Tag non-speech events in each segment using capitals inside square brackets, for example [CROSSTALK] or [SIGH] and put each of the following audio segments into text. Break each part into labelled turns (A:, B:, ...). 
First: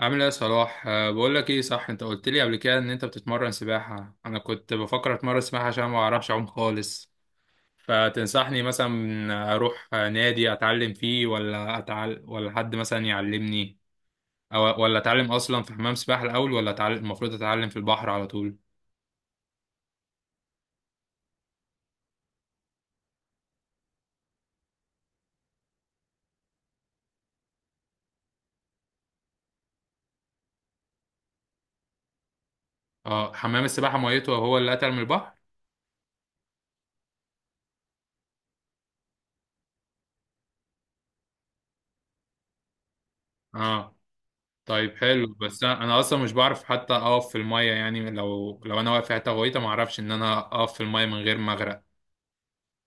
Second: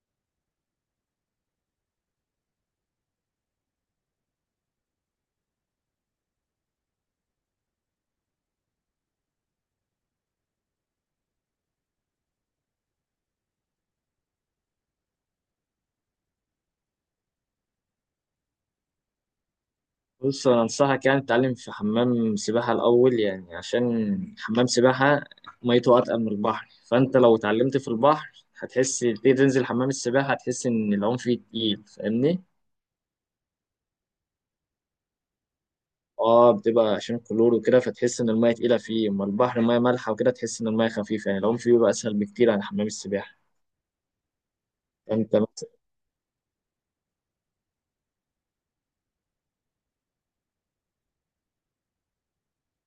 A: عامل ايه يا صلاح؟ بقول لك ايه، صح؟ انت قلت لي قبل كده ان انت بتتمرن سباحة. انا كنت بفكر اتمرن سباحة عشان ما اعرفش اعوم خالص. فتنصحني مثلا اروح نادي اتعلم فيه، ولا ولا حد مثلا يعلمني، او ولا اتعلم اصلا في حمام سباحة الاول، ولا المفروض اتعلم في البحر على طول؟
B: بص انا انصحك يعني تتعلم في حمام سباحه الاول، يعني عشان حمام سباحه ميته اتقل من البحر، فانت لو اتعلمت في البحر هتحس تيجي تنزل حمام السباحه هتحس ان العوم فيه تقيل. فاهمني؟
A: اه، حمام السباحة ميته هو اللي اتقل من البحر؟
B: اه، بتبقى عشان كلور وكده فتحس ان الميه تقيله فيه، اما البحر ميه مالحه وكده تحس ان الميه خفيفه يعني العوم فيه بيبقى اسهل بكتير عن حمام السباحه.
A: اه طيب حلو.
B: انت
A: بس
B: مثلا
A: انا اصلا مش بعرف حتى اقف في المية، يعني لو انا واقف في حتة غويطة ما اعرفش ان انا اقف في المية من غير ما اغرق.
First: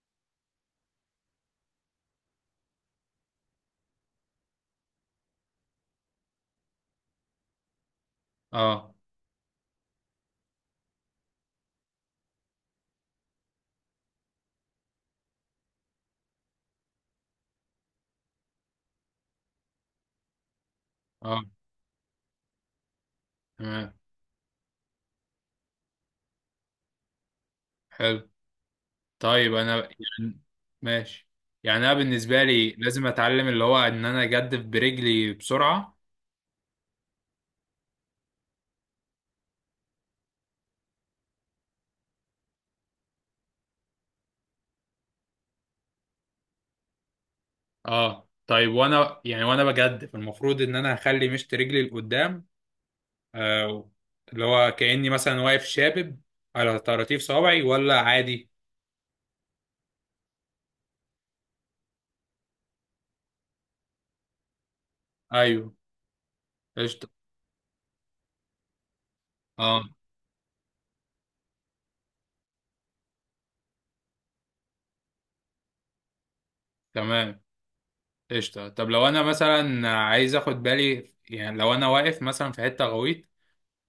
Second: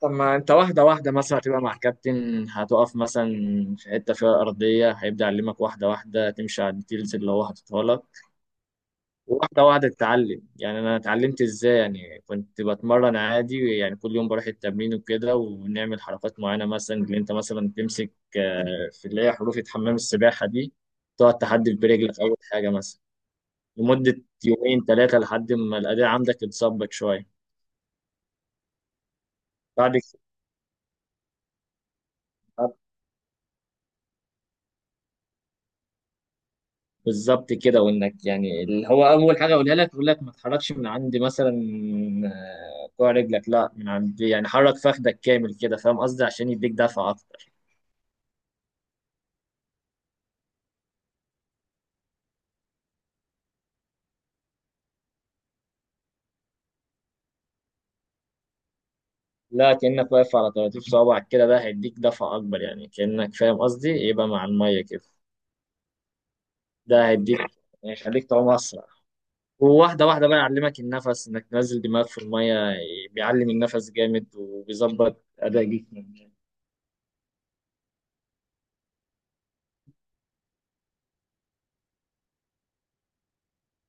B: طب ما انت واحده واحده مثلا هتبقى مع الكابتن هتقف مثلا في حته فيها ارضيه هيبدا يعلمك واحده واحده تمشي على الديتيلز اللي هو حاططها لك.
A: اه،
B: واحدة واحدة اتعلم، يعني أنا اتعلمت إزاي؟ يعني كنت بتمرن عادي يعني كل يوم بروح التمرين وكده ونعمل حركات معينة مثلا اللي أنت مثلا تمسك في اللي هي حروف حمام السباحة دي، تقعد
A: اه،
B: تحدف برجلك أول حاجة مثلا
A: تمام.
B: لمدة يومين ثلاثة لحد ما الأداء عندك يتظبط شوية.
A: حلو، طيب انا،
B: بعد كده
A: يعني ماشي. يعني انا بالنسبه لي لازم اتعلم اللي هو ان انا اجدف برجلي بسرعه.
B: بالظبط كده، وإنك يعني اللي هو أول حاجة أقولها لك يقول لك ما تحركش من عند مثلا كوع رجلك، لا من عند يعني حرك فخدك كامل كده، فاهم قصدي؟ عشان يديك دفعة أكتر.
A: اه طيب، وانا بجدف المفروض ان انا هخلي مشط رجلي لقدام، آه، اللي هو كاني مثلا واقف شابب على طراطيف صوابعي ولا عادي؟
B: لا كأنك واقف على طراطيف صوابعك كده، ده هيديك دفعة أكبر، يعني كأنك فاهم قصدي يبقى مع المية كده.
A: ايوه، قشطه.
B: ده هيديك هيخليك تعوم أسرع.
A: اه
B: وواحدة واحدة بقى يعلمك النفس إنك تنزل دماغك في المية. بيعلم النفس جامد وبيظبط أداء جسمك.
A: تمام، قشطه. طب لو انا مثلا عايز اخد بالي، يعني لو انا واقف مثلا في حته غويطه،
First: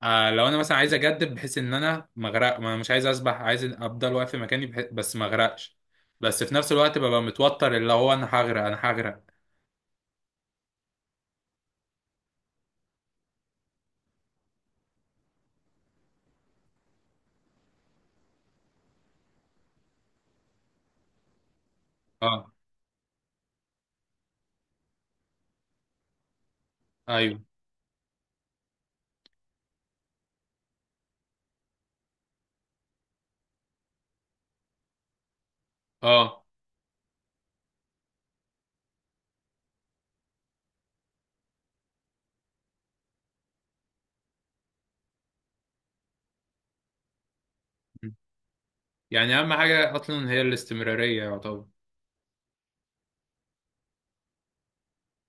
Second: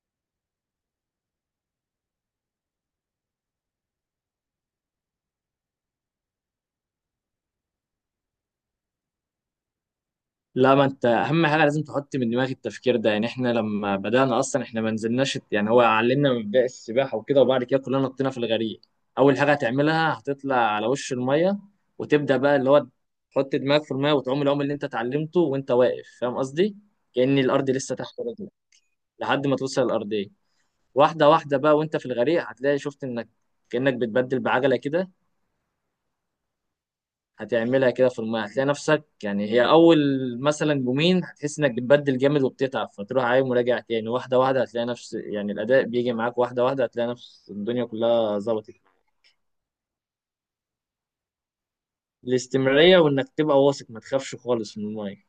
A: لو انا مثلا عايز اجدد بحيث ان انا ما اغرق، ما انا مش عايز اسبح، عايز افضل واقف في مكاني بس ما اغرقش، بس في نفس الوقت ببقى متوتر اللي هو انا هغرق انا هغرق.
B: لا، ما انت اهم حاجه لازم تحط من دماغك التفكير ده، يعني احنا لما بدانا اصلا احنا ما نزلناش يعني هو علمنا من بدايه السباحه وكده، وبعد كده كلنا نطينا في الغريق. اول حاجه هتعملها هتطلع على وش الميه وتبدا
A: اه.
B: بقى اللي هو تحط دماغك في الميه وتعوم العوم اللي انت اتعلمته وانت واقف، فاهم قصدي؟ كأن
A: ايوه.
B: الارض لسه تحت رجلك لحد ما توصل الارضيه. واحده واحده بقى وانت في الغريق هتلاقي شفت انك كأنك بتبدل بعجله كده،
A: اه.
B: هتعملها كده في المايه هتلاقي نفسك، يعني هي اول مثلا يومين هتحس انك بتبدل جامد وبتتعب فتروح عايم وراجع تاني. واحده واحده هتلاقي نفس يعني الاداء بيجي معاك، واحده واحده هتلاقي نفس الدنيا كلها ظبطت.
A: يعني اهم حاجه اصلا هي الاستمراريه يعتبر؟
B: الاستمراريه وانك تبقى واثق ما تخافش خالص من المايه.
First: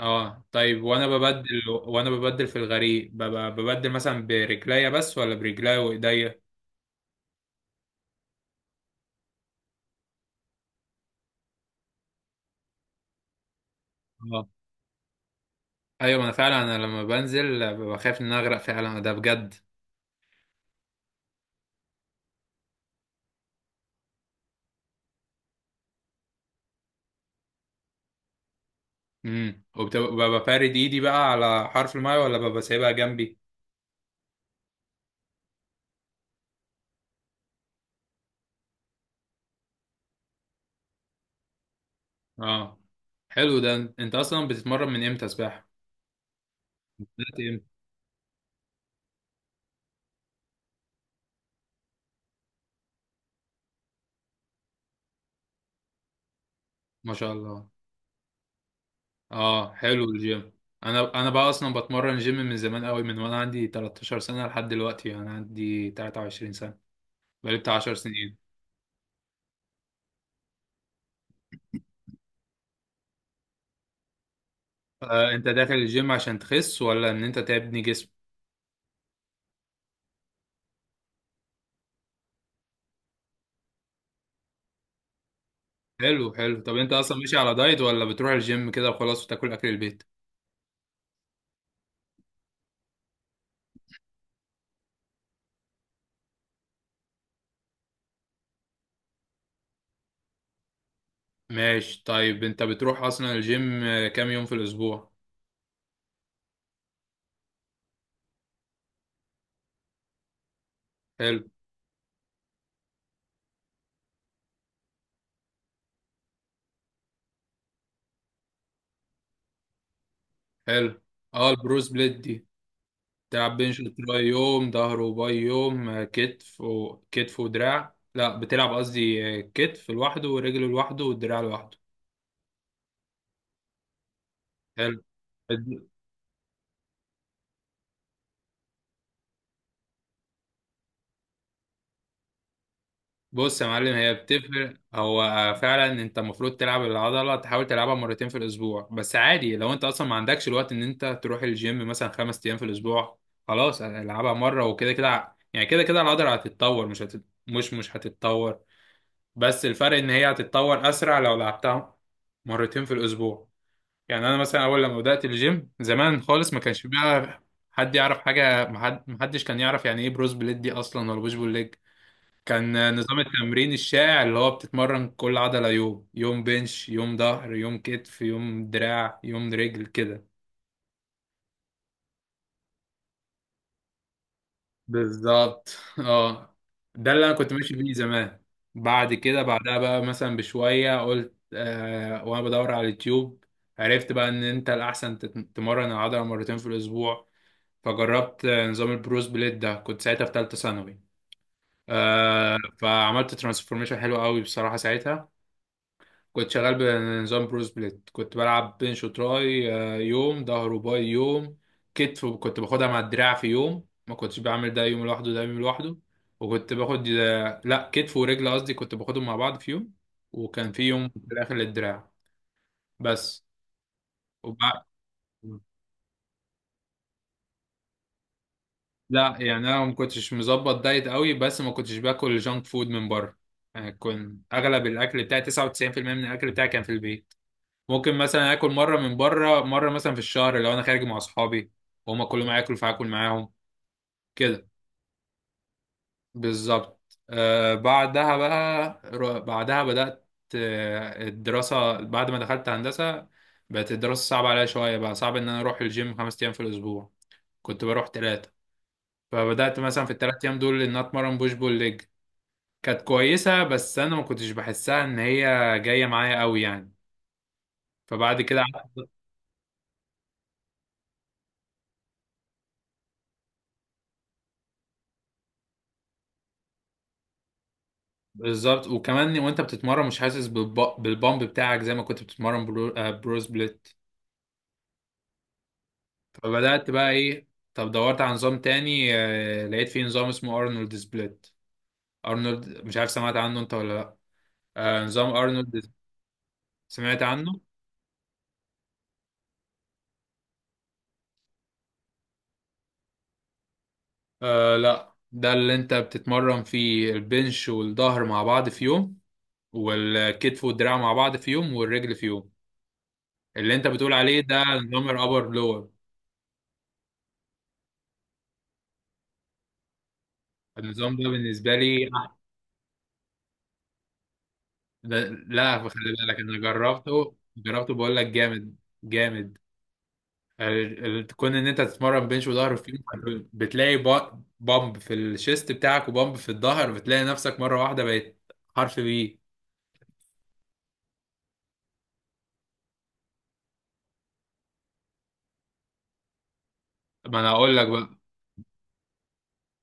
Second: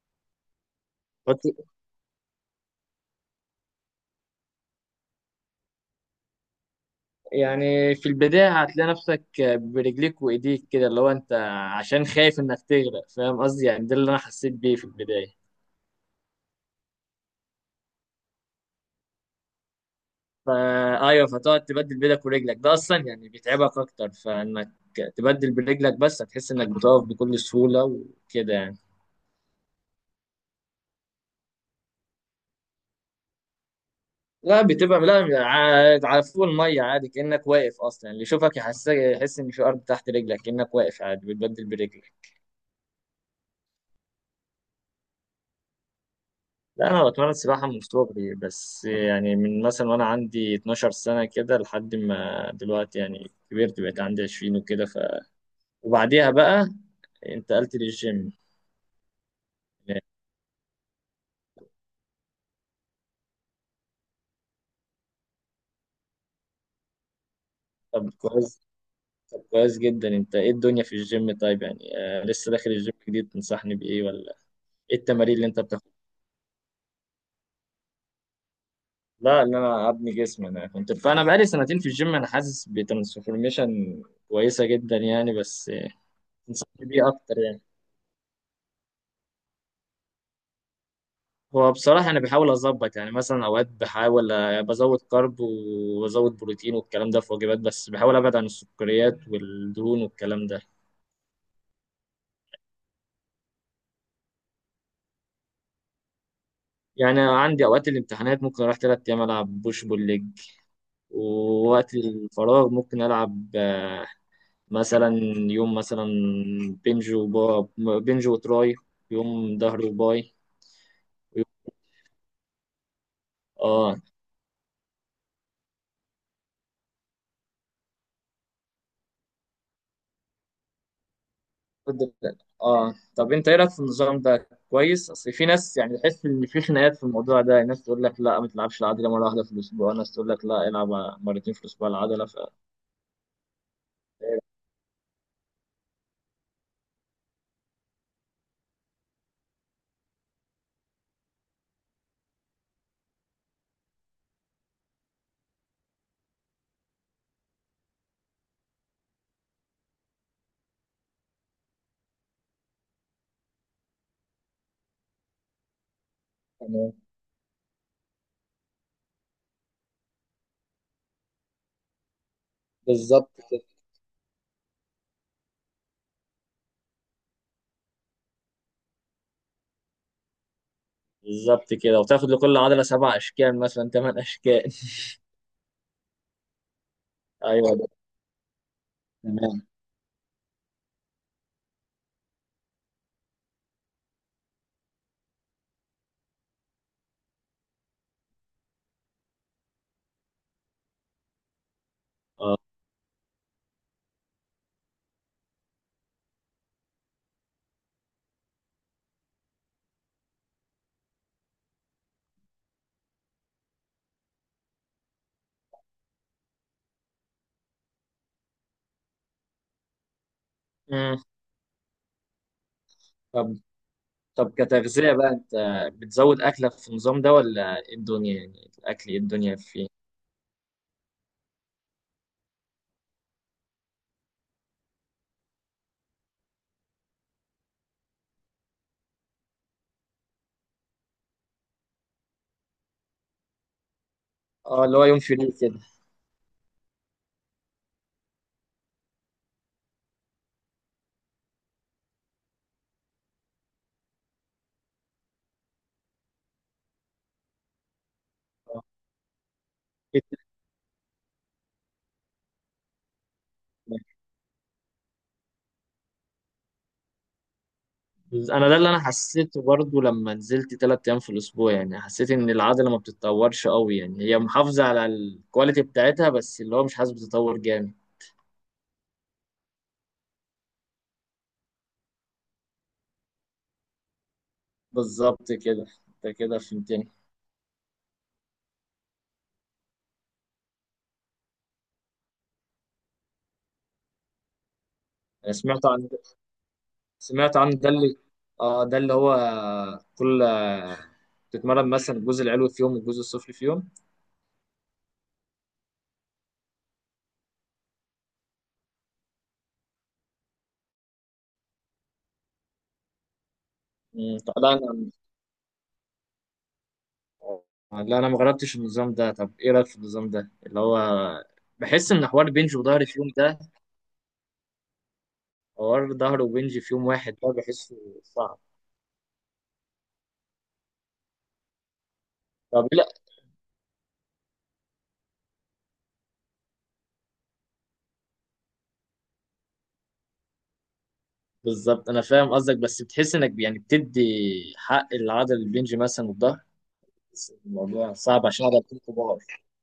A: اه طيب، وانا ببدل
B: فت-
A: وانا ببدل في الغريق ببقى ببدل مثلا برجليا بس، ولا برجليا وايديا؟
B: يعني في البدايه هتلاقي نفسك برجليك وايديك كده اللي هو انت عشان خايف انك تغرق، فاهم قصدي؟ يعني ده اللي انا
A: اه،
B: حسيت بيه في البدايه.
A: ايوه، ما انا فعلا انا لما بنزل ببقى خايف ان أنا اغرق فعلا ده بجد.
B: فايوه فتقعد تبدل بيدك ورجلك ده اصلا يعني بيتعبك اكتر، فانك تبدل برجلك بس هتحس انك بتقف بكل سهوله وكده يعني.
A: امم وببقى فارد ايدي بقى على حرف المايه، ولا ببقى سايبها جنبي؟
B: لا بتبقى لا على فوق الميه عادي، كانك واقف اصلا اللي يشوفك يحس يحس ان في ارض تحت رجلك كانك واقف عادي بتبدل برجلك.
A: اه حلو. ده انت اصلا بتتمرن من امتى سباحة؟
B: لا انا
A: بدأت
B: بتمرن
A: امتى؟
B: سباحه من صغري، بس يعني من مثلا وانا عندي 12 سنه كده لحد ما دلوقتي، يعني كبرت بقيت عندي 20 وكده ف وبعديها بقى
A: ما شاء الله.
B: انتقلت للجيم.
A: اه حلو الجيم. انا بقى اصلا بتمرن جيم من زمان قوي، من وانا عندي 13 سنة لحد دلوقتي انا عندي 23 سنة. بقالي بتاع 10
B: طب
A: سنين.
B: كويس. طب كويس جدا. انت ايه الدنيا في الجيم؟ طيب يعني آه لسه داخل الجيم جديد، تنصحني بايه؟ ولا ايه
A: آه،
B: التمارين
A: انت
B: اللي انت
A: داخل
B: بتاخدها؟
A: الجيم عشان تخس ولا ان انت تبني جسم؟
B: لا ان انا ابني جسمي، انا كنت فانا بقالي سنتين في الجيم انا حاسس بترانسفورميشن كويسه جدا يعني، بس
A: حلو حلو. طب
B: تنصحني
A: انت
B: بيه
A: اصلا ماشي
B: اكتر
A: على
B: يعني.
A: دايت ولا بتروح الجيم كده وخلاص وتاكل اكل البيت؟
B: هو بصراحه انا بحاول اظبط يعني مثلا اوقات بحاول بزود كارب وبزود بروتين والكلام ده في وجبات، بس بحاول ابعد عن السكريات والدهون والكلام ده.
A: ماشي. طيب انت بتروح اصلا الجيم كام يوم في الاسبوع؟
B: يعني عندي اوقات الامتحانات ممكن اروح ثلاث ايام العب بوش بول ليج،
A: حلو
B: ووقت الفراغ ممكن ألعب مثلا يوم مثلا بنج وبا بنج وتراي، يوم ظهر وباي،
A: حلو. اه،
B: ويوم-
A: البروس بليت دي تلعب بنش
B: اه،
A: وتراي يوم، ظهر وباي يوم، كتف وكتف ودراع؟ لا، بتلعب قصدي كتف لوحده ورجل لوحده والدراع لوحده؟
B: كنت- اه، طب انت ايه رايك في النظام ده؟
A: حلو.
B: كويس، اصل في ناس
A: الد-
B: يعني تحس ان في خناقات في الموضوع ده، ناس تقول لك لا ما تلعبش العضله مره واحده في الاسبوع، ناس تقول لك لا العب مرتين في الاسبوع العضله ف
A: بص يا معلم، هي بتفرق. هو فعلا انت المفروض تلعب العضله، تحاول تلعبها مرتين في الاسبوع، بس عادي لو انت اصلا ما عندكش الوقت ان انت تروح الجيم مثلا 5 ايام في الاسبوع، خلاص العبها مره وكده. كده يعني كده كده العضله هتتطور، مش هتتطور، بس الفرق ان هي هتتطور اسرع لو لعبتها مرتين في الاسبوع. يعني انا مثلا اول لما بدات الجيم زمان خالص ما كانش بقى حد يعرف حاجه. ما حدش كان يعرف يعني ايه بروز بليت دي اصلا ولا بوش بول ليج. كان نظام
B: بالظبط كده.
A: التمرين الشائع اللي هو بتتمرن كل عضله يوم، يوم بنش، يوم ظهر، يوم كتف، يوم دراع، يوم رجل كده.
B: بالظبط كده وتاخد لكل عضله سبع اشكال مثلا ثمان اشكال.
A: بالظبط اه. ده اللي انا
B: [LAUGHS]
A: كنت ماشي
B: ايوه
A: بيه
B: ده
A: زمان. بعد كده
B: تمام.
A: بعدها بقى مثلا بشويه، قلت وانا بدور على اليوتيوب، عرفت بقى ان انت الاحسن تتمرن العضله مرتين في الاسبوع. فجربت نظام البروس بليد ده، كنت ساعتها في ثالثه ثانوي.
B: اه.
A: فعملت ترانسفورميشن حلو قوي بصراحه ساعتها. كنت شغال بنظام بروس بليد، كنت بلعب بنش وتراي، يوم ظهر وباي يوم. كتف كنت باخدها مع الدراع في يوم، ما كنتش بعمل ده يوم لوحده ده يوم لوحده. وكنت باخد لا، كتف ورجل قصدي، كنت باخدهم مع بعض في يوم، وكان في يوم في
B: مم.
A: الاخر للدراع بس.
B: طب طب
A: وبعد
B: كتغذية بقى انت بتزود اكلك في النظام ده، ولا ايه الدنيا؟ يعني الاكل ايه
A: لا،
B: الدنيا
A: يعني انا
B: فيه؟
A: ما كنتش مظبط دايت قوي، بس ما كنتش باكل جانك فود من بره. يعني كنت اغلب الاكل بتاعي، 99% من الاكل بتاعي كان في البيت. ممكن مثلا اكل مره من بره، مره مثلا في الشهر لو انا خارج مع اصحابي وهما كلهم هياكلوا فهاكل معاهم كده.
B: اه اللي هو يوم فري كده.
A: بالظبط آه. بعدها بقى بعدها بدأت الدراسة بعد ما دخلت هندسة. بقت الدراسة صعبة عليا شوية، بقى صعب إن أنا أروح الجيم 5 أيام في الأسبوع، كنت بروح تلاتة.
B: آه.
A: فبدأت مثلا في الثلاث أيام دول إن أنا أتمرن بوش بول ليج. كانت كويسة بس أنا ما كنتش بحسها إن هي جاية معايا قوي يعني. فبعد كده
B: انا ده اللي انا حسيته برضو لما نزلت تلات ايام في الاسبوع، يعني حسيت ان العضلة ما بتتطورش قوي، يعني هي محافظة على الكواليتي بتاعتها بس اللي هو مش حاسس بتطور جامد.
A: بالظبط. وكمان وأنت بتتمرن مش حاسس بالبامب بتاعك زي ما كنت بتتمرن برو سبليت.
B: بالظبط كده، انت كده
A: فبدأت
B: فهمتني.
A: بقى إيه، طب دورت على نظام تاني، لقيت فيه نظام اسمه أرنولد سبليت. أرنولد مش عارف سمعت عنه أنت ولا لأ؟ نظام
B: انا سمعت
A: أرنولد.
B: عن
A: سمعت
B: سمعت
A: عنه؟
B: عن ده، اللي اه ده اللي هو كل تتمرن مثلا الجزء العلوي في يوم والجزء السفلي في يوم.
A: آه لأ، ده اللي أنت بتتمرن فيه البنش والظهر مع بعض في يوم والكتف والدراع مع بعض في يوم والرجل في يوم. اللي انت بتقول عليه ده
B: لا
A: نظام
B: انا،
A: الابر لور.
B: لا انا ما جربتش النظام ده. طب ايه رايك في النظام ده اللي هو
A: النظام ده بالنسبه لي
B: بحس ان حوار بنج وظهر في يوم ده،
A: لا، خلي
B: حوار
A: بالك،
B: ظهر
A: انا
B: وبنج في يوم
A: جربته،
B: واحد ده
A: جربته
B: بحسه
A: بقول لك
B: صعب.
A: جامد، جامد. تكون ان انت تتمرن بنش وظهر
B: طب
A: في
B: لا
A: يوم، بتلاقي بامب في الشيست بتاعك وبامب في الظهر، بتلاقي نفسك مره واحده بقيت حرف بي.
B: بالظبط انا فاهم قصدك، بس بتحس انك يعني بتدي حق العضل البنج مثلا والظهر،
A: ما انا
B: بس
A: هقول لك
B: الموضوع
A: بقى.
B: صعب عشان عضلتين كبار.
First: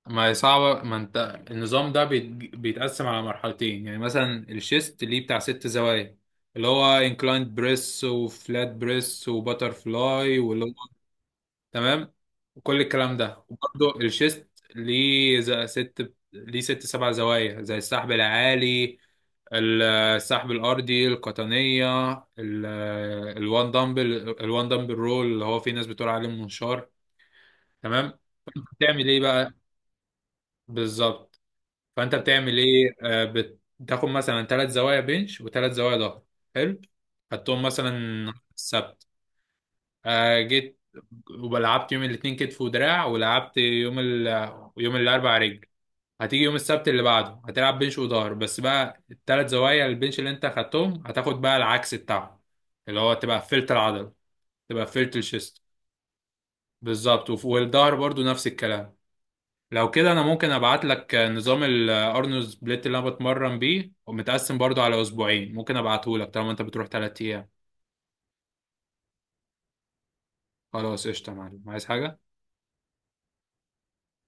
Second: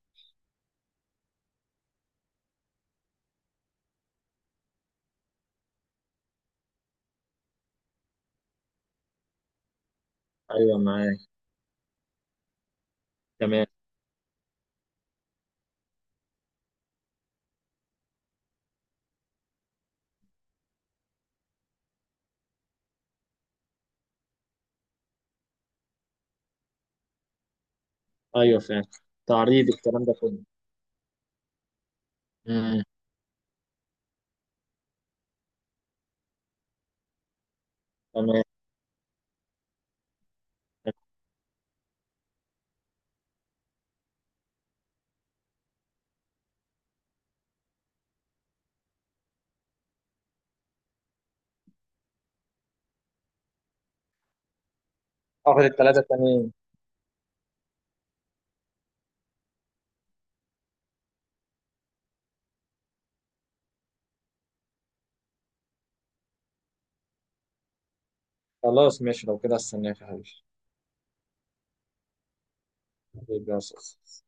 A: ما هي صعبة، ما انت النظام ده بيتقسم على مرحلتين. يعني مثلا الشيست ليه بتاع ست زوايا، اللي هو انكلايند بريس وفلات بريس وباتر فلاي واللي هو،
B: ايوه معاك.
A: تمام، وكل الكلام ده.
B: تمام.
A: وبرضه الشيست ليه ست ليه ست سبع زوايا زي السحب العالي، السحب الأرضي القطنية، ال- الوان دمبل رول اللي هو في ناس بتقول عليه المنشار. تمام.
B: ايوه فاهم.
A: تعمل ايه بقى؟
B: تعريض الكلام ده كله.
A: بالظبط. فانت بتعمل
B: امم.
A: ايه، بتاخد مثلا ثلاث زوايا بنش وثلاث زوايا ظهر. حلو. خدتهم مثلا
B: تمام.
A: السبت، جيت ولعبت يوم الاثنين كتف ودراع، ولعبت يوم الاربع رجل. هتيجي يوم السبت اللي بعده هتلعب بنش وظهر، بس بقى الثلاث زوايا البنش اللي انت خدتهم هتاخد بقى العكس بتاعهم، اللي هو تبقى قفلت العضله، تبقى قفلت الشيست.
B: اخد الثلاثه تمام.
A: بالظبط. والظهر برضو نفس الكلام. لو كده انا ممكن ابعت لك نظام الارنولد سبليت اللي انا بتمرن بيه ومتقسم برضو على اسبوعين. ممكن ابعته لك طالما انت بتروح 3 ايام.
B: خلاص ماشي لو كده، استناك يا حبيبي.
A: خلاص قشطه يا معلم، عايز حاجه؟
B: حبيبي يا أستاذ.